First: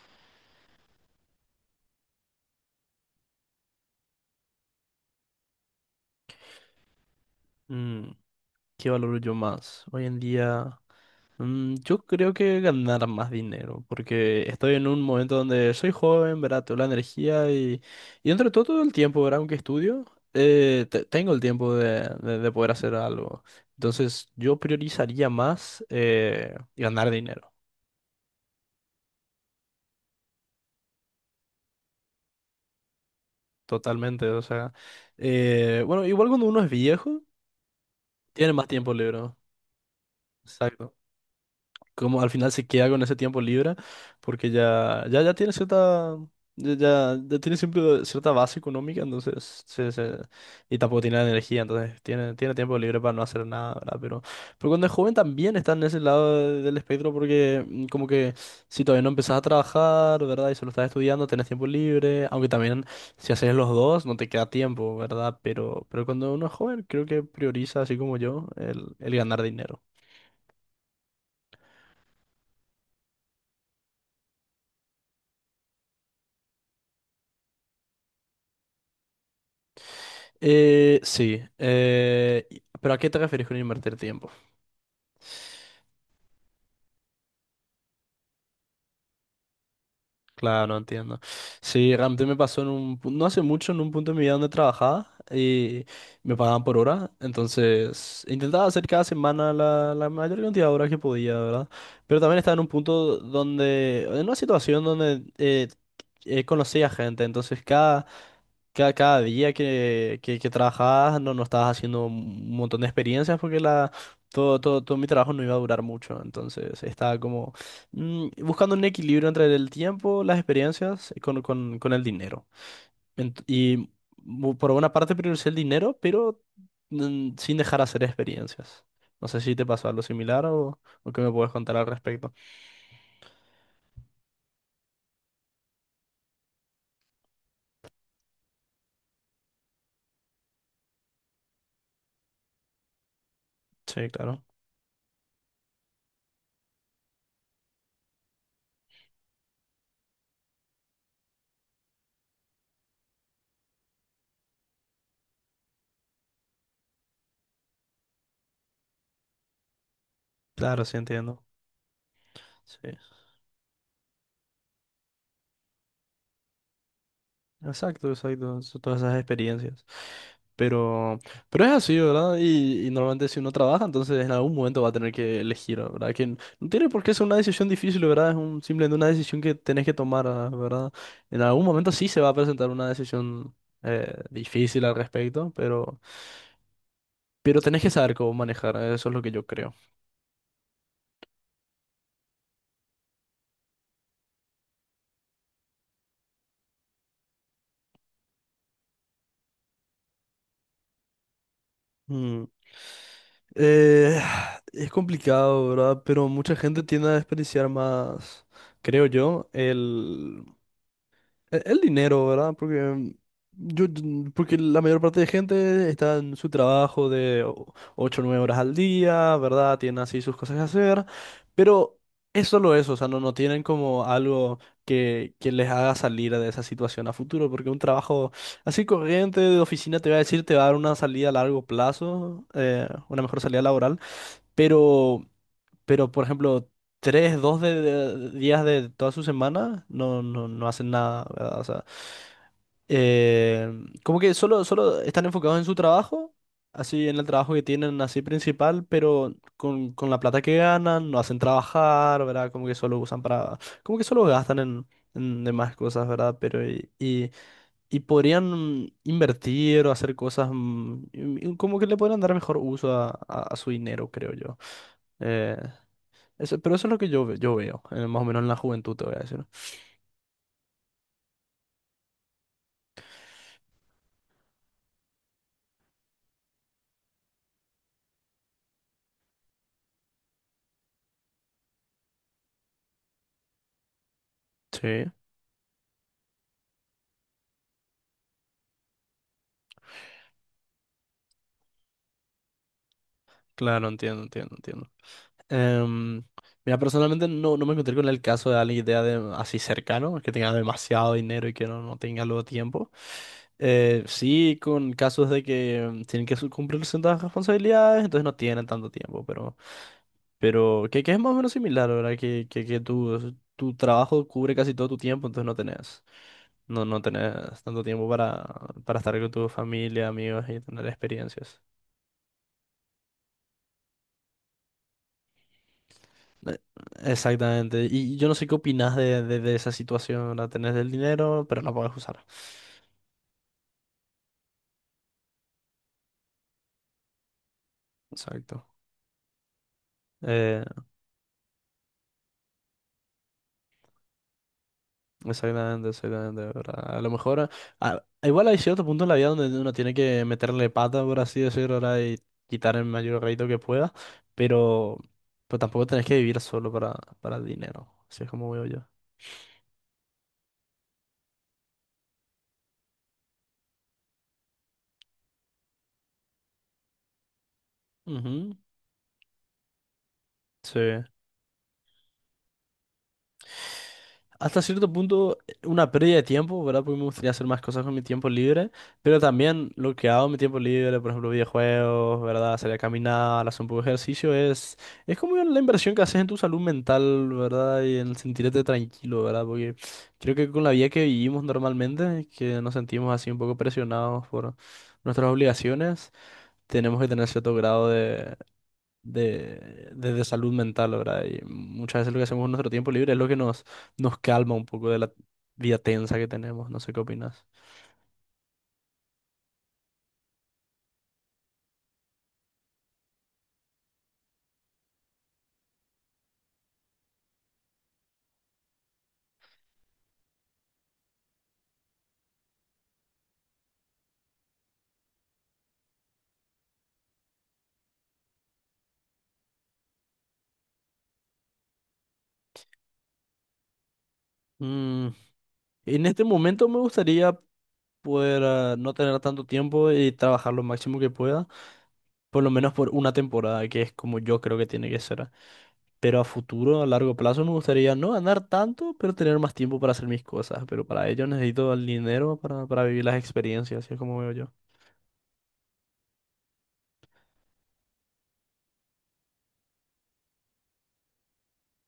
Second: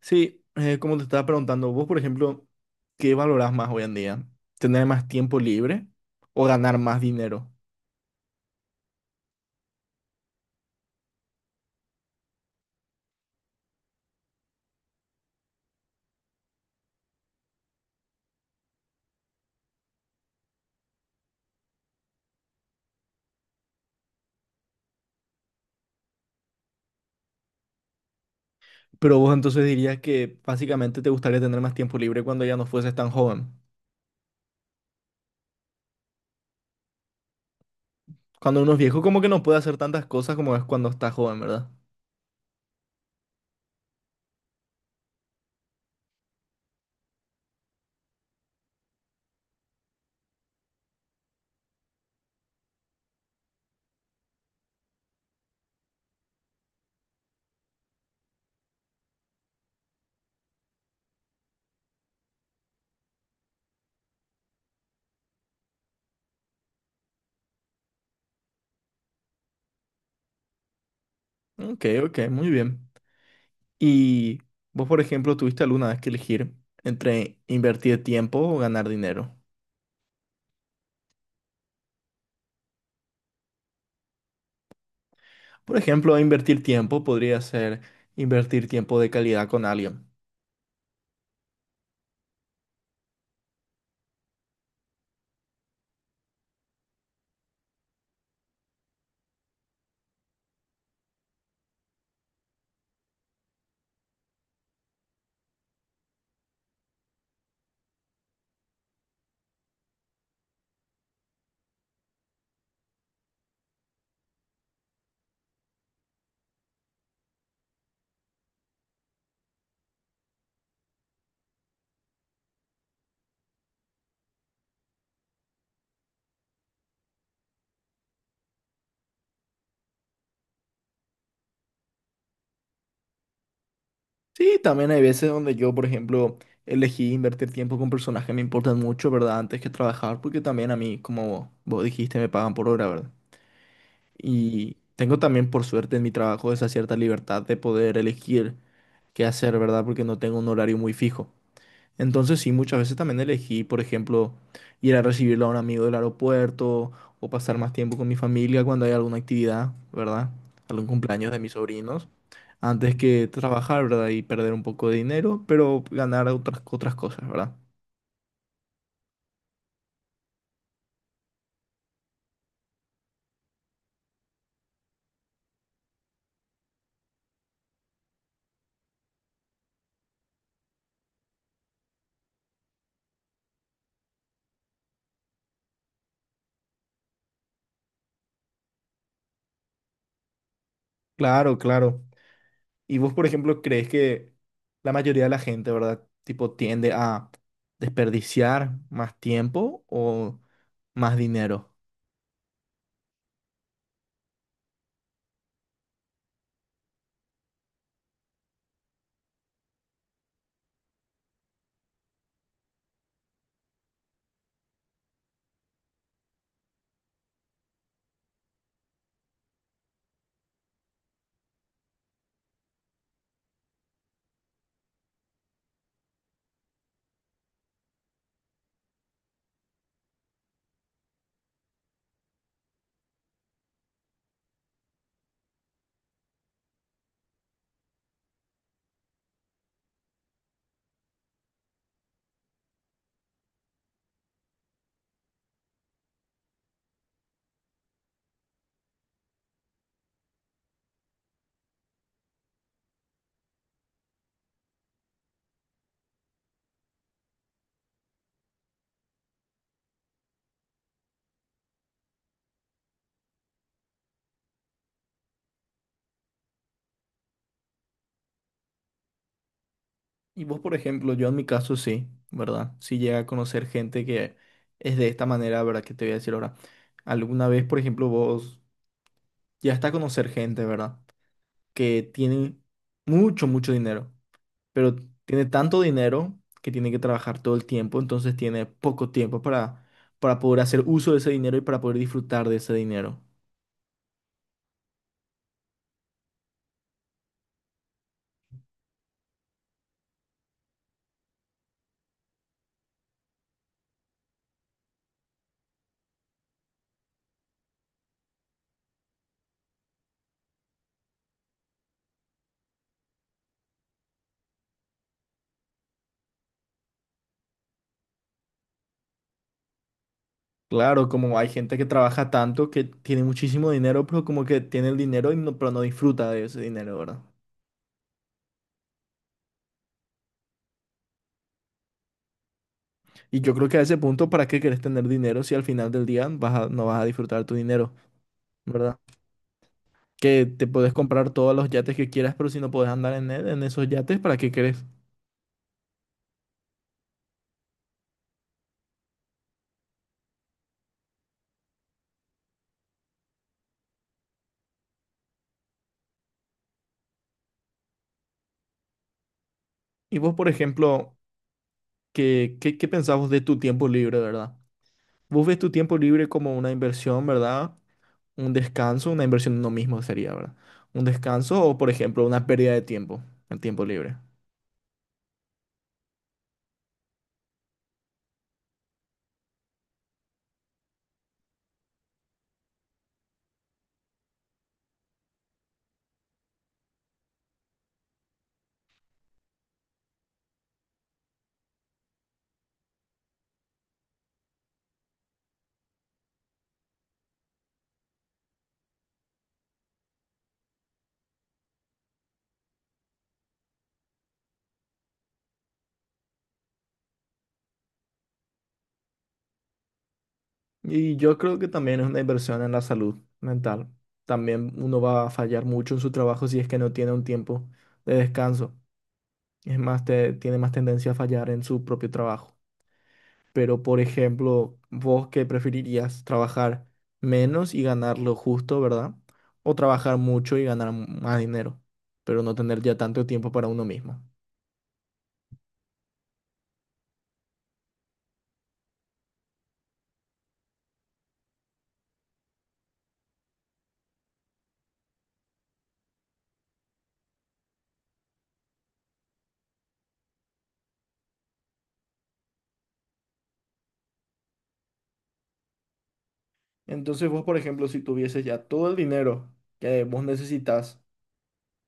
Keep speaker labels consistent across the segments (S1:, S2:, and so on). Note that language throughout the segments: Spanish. S1: Sí, como te estaba preguntando, vos, por ejemplo, ¿qué valorás más hoy en día? ¿Tener más tiempo libre o ganar más dinero?
S2: Mm, ¿Qué valoro yo más? Hoy en día, yo creo que ganar más dinero, porque estoy en un momento donde soy joven, ¿verdad? Tengo la energía y entre todo el tiempo, ¿verdad? Aunque estudio, tengo el tiempo de poder hacer algo. Entonces, yo priorizaría más ganar dinero,
S1: Pero vos entonces dirías que básicamente te gustaría tener más tiempo libre cuando ya no fueses tan joven.
S2: totalmente. O sea, bueno, igual cuando uno es viejo, tiene
S1: Cuando
S2: más
S1: uno es
S2: tiempo
S1: viejo,
S2: libre.
S1: como que no puede hacer tantas cosas como es cuando
S2: Exacto.
S1: está joven, ¿verdad?
S2: Como al final se queda con ese tiempo libre, porque ya tiene cierta, ya tiene siempre cierta base económica, entonces, y tampoco tiene la energía, entonces tiene tiempo libre para no hacer nada, ¿verdad? Pero cuando es joven también está en ese lado del espectro, porque como que si todavía no empezás a trabajar, ¿verdad? Y solo estás estudiando, tenés tiempo libre, aunque también si haces los dos, no te queda tiempo, ¿verdad? Pero cuando uno es joven, creo que prioriza, así como yo, el ganar dinero.
S1: Ok, ok, muy bien. ¿Y vos, por ejemplo, tuviste alguna vez que elegir entre invertir tiempo o ganar dinero?
S2: Sí, pero ¿a qué te refieres con invertir tiempo?
S1: Por ejemplo, invertir tiempo podría ser invertir tiempo de calidad con alguien.
S2: Claro, entiendo. Sí, realmente me pasó no hace mucho, en un punto de mi vida donde trabajaba y me pagaban por hora, entonces intentaba hacer cada semana la mayor cantidad de horas que podía, ¿verdad? Pero también estaba en un punto donde, en una situación donde conocía gente, entonces cada día que trabajabas no estabas haciendo un montón de experiencias porque todo mi trabajo no iba a durar mucho, entonces estaba como buscando un equilibrio entre el tiempo, las experiencias y con el dinero. Ent- y por una parte prioricé el dinero, pero sin dejar hacer experiencias. No sé si te pasó algo similar o qué me puedes contar al respecto.
S1: Sí, también hay veces donde yo, por ejemplo, elegí invertir tiempo con personas que me importan mucho, ¿verdad? Antes que trabajar, porque también a mí, como vos dijiste, me pagan por hora, ¿verdad?
S2: Sí, claro.
S1: Y tengo también, por suerte, en mi trabajo esa cierta libertad de poder elegir qué hacer, ¿verdad? Porque no tengo un horario muy fijo. Entonces, sí, muchas veces también elegí, por ejemplo, ir a recibirlo a un amigo del aeropuerto o pasar más tiempo con mi familia cuando hay alguna actividad, ¿verdad?
S2: Claro,
S1: Algún
S2: sí,
S1: cumpleaños de
S2: entiendo.
S1: mis sobrinos antes
S2: Sí.
S1: que trabajar, ¿verdad? Y perder un poco de dinero, pero ganar otras, otras cosas, ¿verdad?
S2: Exacto, exacto, todas esas experiencias. Pero, pero es así, ¿verdad? Y normalmente si uno trabaja, entonces en algún momento va a tener que elegir, ¿verdad? Que n- no tiene por qué ser una decisión difícil, ¿verdad? Es simplemente una decisión que tenés que tomar, ¿verdad? En algún momento sí se va a presentar una decisión difícil al respecto, pero, tenés que saber cómo manejar, eso es lo que yo creo.
S1: Claro, claro. ¿Y vos, por ejemplo, crees que la mayoría de la gente, ¿verdad? Tipo, tiende a desperdiciar más tiempo o más dinero.
S2: Mm. Eh, es complicado, ¿verdad? Pero mucha gente tiende a desperdiciar más, creo yo, el... El dinero, ¿verdad? Porque porque la mayor parte de gente está en su trabajo de 8 o 9 horas al día, ¿verdad? Tienen así sus cosas que hacer, pero es solo eso, o sea, no tienen como algo que les haga salir de esa situación a futuro, porque un trabajo así corriente de oficina te va a decir, te va a dar una salida a largo plazo, una mejor salida laboral, pero... Pero, por ejemplo, tres, dos días de toda su semana no hacen nada, ¿verdad? O sea, eh, como que solo están enfocados en su trabajo, así en el trabajo que tienen, así principal, pero con la plata que ganan, no hacen trabajar, ¿verdad? Como que solo usan para, como que solo gastan en demás cosas, ¿verdad? Pero, y podrían invertir o hacer cosas, y como que le podrían dar mejor uso a, a su dinero, creo yo. Eh, eso, pero eso es lo que yo veo, más o menos en la juventud, te voy a decir. ¿No?
S1: Y vos, por ejemplo, yo en mi caso sí, ¿verdad? Si llega a conocer gente que es de esta manera, ¿verdad? Que te voy a decir ahora. Alguna vez, por ejemplo, vos ya está a conocer gente, ¿verdad? Que tiene mucho dinero. Pero
S2: Sí,
S1: tiene tanto dinero que tiene que trabajar todo el tiempo, entonces tiene poco tiempo para poder hacer uso de ese dinero y para poder disfrutar de ese dinero.
S2: claro, entiendo, entiendo, entiendo. Em, mira, personalmente no me encontré con el caso de alguien que tenga así cercano, que tenga demasiado dinero y que no tenga luego tiempo. Sí, con casos de que tienen que cumplir ciertas responsabilidades, entonces no tienen tanto tiempo, pero, que, es más o menos similar, ¿verdad? Que, que tu, tu trabajo cubre casi todo tu tiempo, entonces no tenés. No tenés tanto tiempo para estar con tu familia, amigos y tener
S1: Claro, como hay
S2: experiencias.
S1: gente que trabaja tanto que tiene muchísimo dinero, pero como que tiene el dinero y no, pero no disfruta de
S2: Eh,
S1: ese dinero, ¿verdad?
S2: Exactamente. Y yo no sé qué opinás de esa situación. La tenés del dinero, pero la podés usar.
S1: Y yo creo que a ese punto, ¿para qué querés tener dinero si al final del día vas no vas a disfrutar tu dinero,
S2: Exacto.
S1: ¿verdad? Que
S2: Eh,
S1: te puedes comprar todos los yates que quieras, pero si no puedes andar en, en esos yates, ¿para qué querés?
S2: exactamente, exactamente, ¿verdad? A lo mejor, igual hay cierto punto en la vida donde uno tiene que meterle pata, por así decirlo, ¿verdad? Y quitar el mayor rédito que pueda, pero, tampoco tenés que vivir solo para el dinero, así es como veo yo.
S1: Y vos, por ejemplo, ¿qué pensás vos de tu tiempo libre, ¿verdad? Vos ves tu tiempo libre como una inversión, ¿verdad? Un
S2: Ujú.
S1: descanso, una inversión en uno mismo sería, ¿verdad?
S2: Sí.
S1: Un descanso o, por ejemplo, una pérdida de tiempo, el tiempo libre.
S2: Hasta cierto punto, una pérdida de tiempo, ¿verdad? Porque me gustaría hacer más cosas con mi tiempo libre, pero también lo que hago en mi tiempo libre, por ejemplo, videojuegos, ¿verdad? Salir a caminar, hacer un poco de ejercicio, es como la inversión que haces en tu salud mental, ¿verdad? Y en sentirte tranquilo, ¿verdad? Porque creo que con la vida que vivimos normalmente, que nos sentimos así un poco presionados por nuestras obligaciones, tenemos que tener cierto grado de salud mental, ¿verdad? Y muchas veces lo que hacemos en nuestro tiempo libre es lo que nos calma un poco de la vida tensa que tenemos. No sé qué opinas.
S1: Y yo creo que también es una inversión en la salud mental. También uno va a fallar mucho en su trabajo si es que no tiene un tiempo de descanso. Es más, tiene más tendencia a fallar en su propio trabajo. Pero, por ejemplo, vos qué preferirías, trabajar menos y ganar lo justo, ¿verdad? O trabajar mucho y ganar más dinero, pero no tener ya tanto tiempo para uno mismo.
S2: Mm, en este momento me gustaría poder no tener tanto tiempo y trabajar lo máximo que pueda, por lo menos por una temporada, que es como yo creo que tiene que ser. Pero a futuro, a largo plazo, me gustaría no ganar tanto, pero tener más tiempo para hacer mis cosas. Pero para ello necesito el dinero para, vivir las experiencias, así es como veo yo.
S1: Entonces vos, por ejemplo, si tuvieses ya todo el dinero que vos necesitas,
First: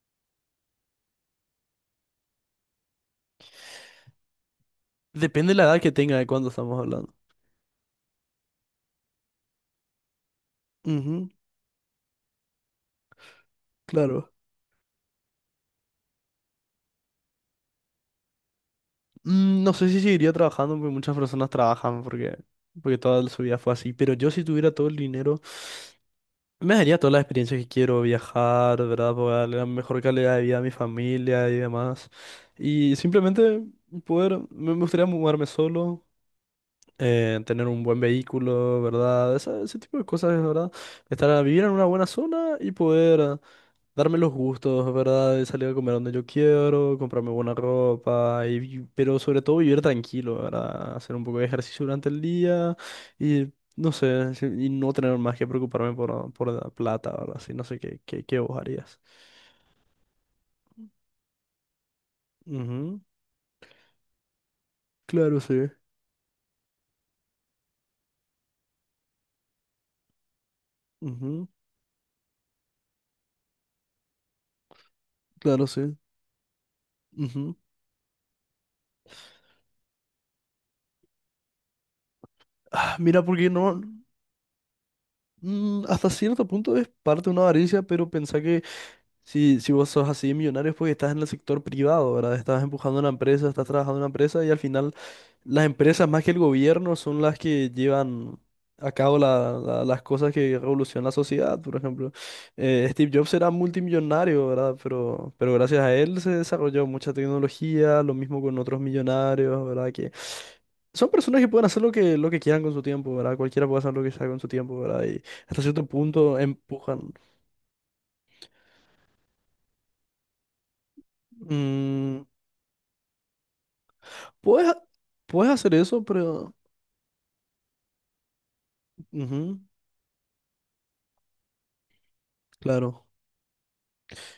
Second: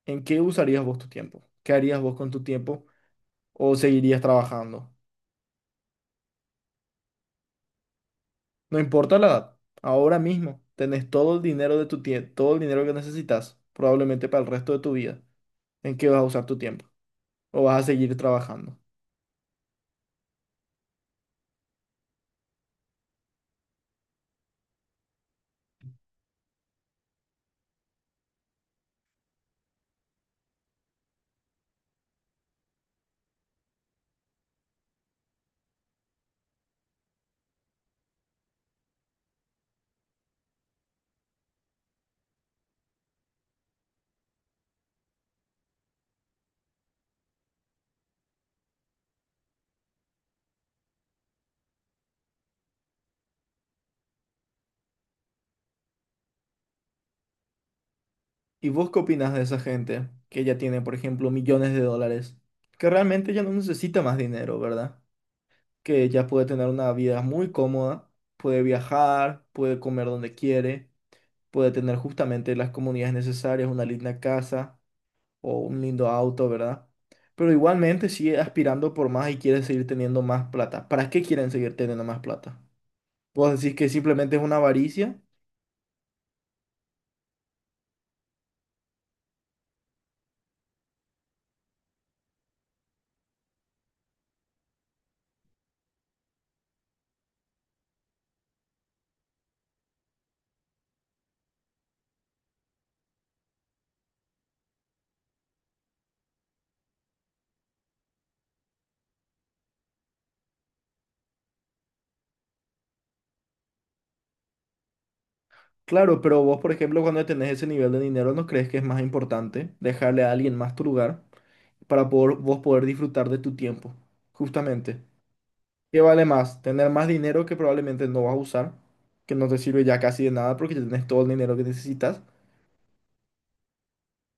S1: ¿en qué usarías vos tu tiempo? ¿Qué harías vos con tu tiempo? ¿O seguirías trabajando?
S2: Depende de la edad que tenga de cuándo estamos hablando.
S1: No importa la edad, ahora mismo tenés
S2: Ujú.
S1: todo el dinero de tu todo el dinero que necesitas, probablemente
S2: Claro.
S1: para el resto de tu vida. ¿En qué vas a usar tu tiempo? ¿O vas a seguir trabajando?
S2: No sé si seguiría trabajando, porque muchas personas trabajan porque toda su vida fue así. Pero yo si tuviera todo el dinero, me daría todas las experiencias que quiero, viajar, ¿verdad? Para darle la mejor calidad de vida a mi familia y demás. Y simplemente poder, me me gustaría mudarme solo, tener un buen vehículo, ¿verdad? Ese tipo de cosas, ¿verdad? Estar vivir en una buena zona y poder darme los gustos, ¿verdad? De salir a comer donde yo quiero, comprarme buena ropa, y pero sobre todo vivir tranquilo, ¿verdad? Hacer un poco de ejercicio durante el día y no sé, y no tener más que preocuparme por, la plata, ¿verdad? Así no sé qué vos
S1: ¿Y vos qué
S2: harías.
S1: opinas de esa gente que ya tiene, por ejemplo, millones de dólares? Que
S2: Ujú.
S1: realmente ya no necesita más dinero, ¿verdad?
S2: Claro, sí.
S1: Que ya puede tener una vida muy cómoda, puede viajar, puede comer donde quiere,
S2: Ujú.
S1: puede tener justamente las comunidades necesarias, una linda casa o
S2: Claro,
S1: un
S2: sí.
S1: lindo auto, ¿verdad? Pero
S2: Ujú.
S1: igualmente sigue aspirando por más y quiere seguir teniendo más plata. ¿Para qué quieren seguir teniendo más plata?
S2: Ah, mira, porque
S1: ¿Vos decís
S2: no,
S1: que simplemente es una avaricia?
S2: hasta cierto punto es parte de una avaricia, pero pensá que Si vos sos así millonario es porque estás en el sector privado, ¿verdad? Estás empujando una empresa, estás trabajando en una empresa y al final las empresas más que el gobierno son las que llevan a cabo las cosas que revolucionan la sociedad, por ejemplo. Steve Jobs era multimillonario, ¿verdad? Pero, gracias a él se desarrolló mucha tecnología, lo mismo con otros millonarios, ¿verdad? Que son personas que pueden hacer lo que quieran con su tiempo, ¿verdad? Cualquiera puede hacer lo que sea con su tiempo, ¿verdad? Y hasta cierto
S1: Claro,
S2: punto
S1: pero vos, por ejemplo,
S2: empujan.
S1: cuando tenés ese nivel de dinero, ¿no crees que es más importante dejarle a alguien más tu lugar para
S2: Mm,
S1: poder, vos poder disfrutar de tu tiempo?
S2: Puedes,
S1: Justamente.
S2: puedes hacer
S1: ¿Qué
S2: eso,
S1: vale
S2: pero...
S1: más? Tener más dinero que probablemente no vas a usar, que no te
S2: Ujú,
S1: sirve ya casi de nada porque ya tenés todo el dinero que necesitas,
S2: claro.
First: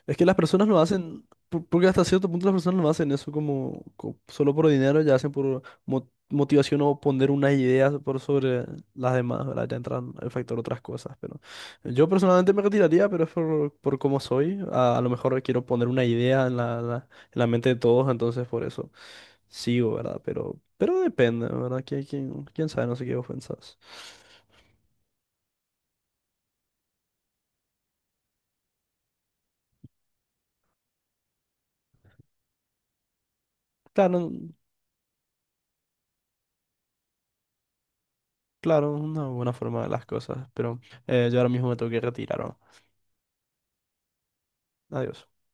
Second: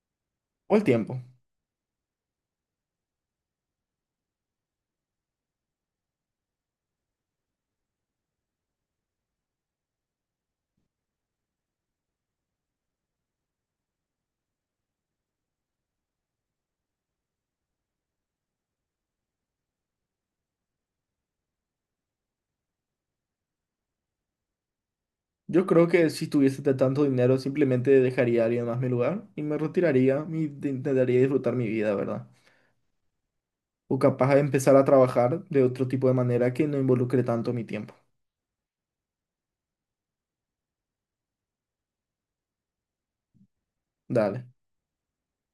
S2: Es que las personas
S1: o
S2: lo
S1: el tiempo.
S2: hacen, porque hasta cierto punto las personas no hacen eso solo por dinero, ya hacen por motivación o poner unas ideas por sobre las demás, ¿verdad? Ya entran el factor otras cosas, pero yo personalmente me retiraría, pero es por cómo soy. A lo mejor quiero poner una idea en en la mente de todos, entonces por eso sigo, ¿verdad? Pero, depende, ¿verdad? ¿Quién sabe? No sé qué vos pensás.
S1: Yo creo que si tuviese de tanto dinero, simplemente dejaría a alguien más mi lugar y me retiraría y intentaría disfrutar mi vida, ¿verdad? O
S2: Claro,
S1: capaz de empezar a trabajar de otro tipo de manera que no involucre tanto mi tiempo.
S2: claro, una buena forma de las cosas, pero yo ahora mismo me tengo que retirar, ¿no?
S1: Dale.
S2: Adiós.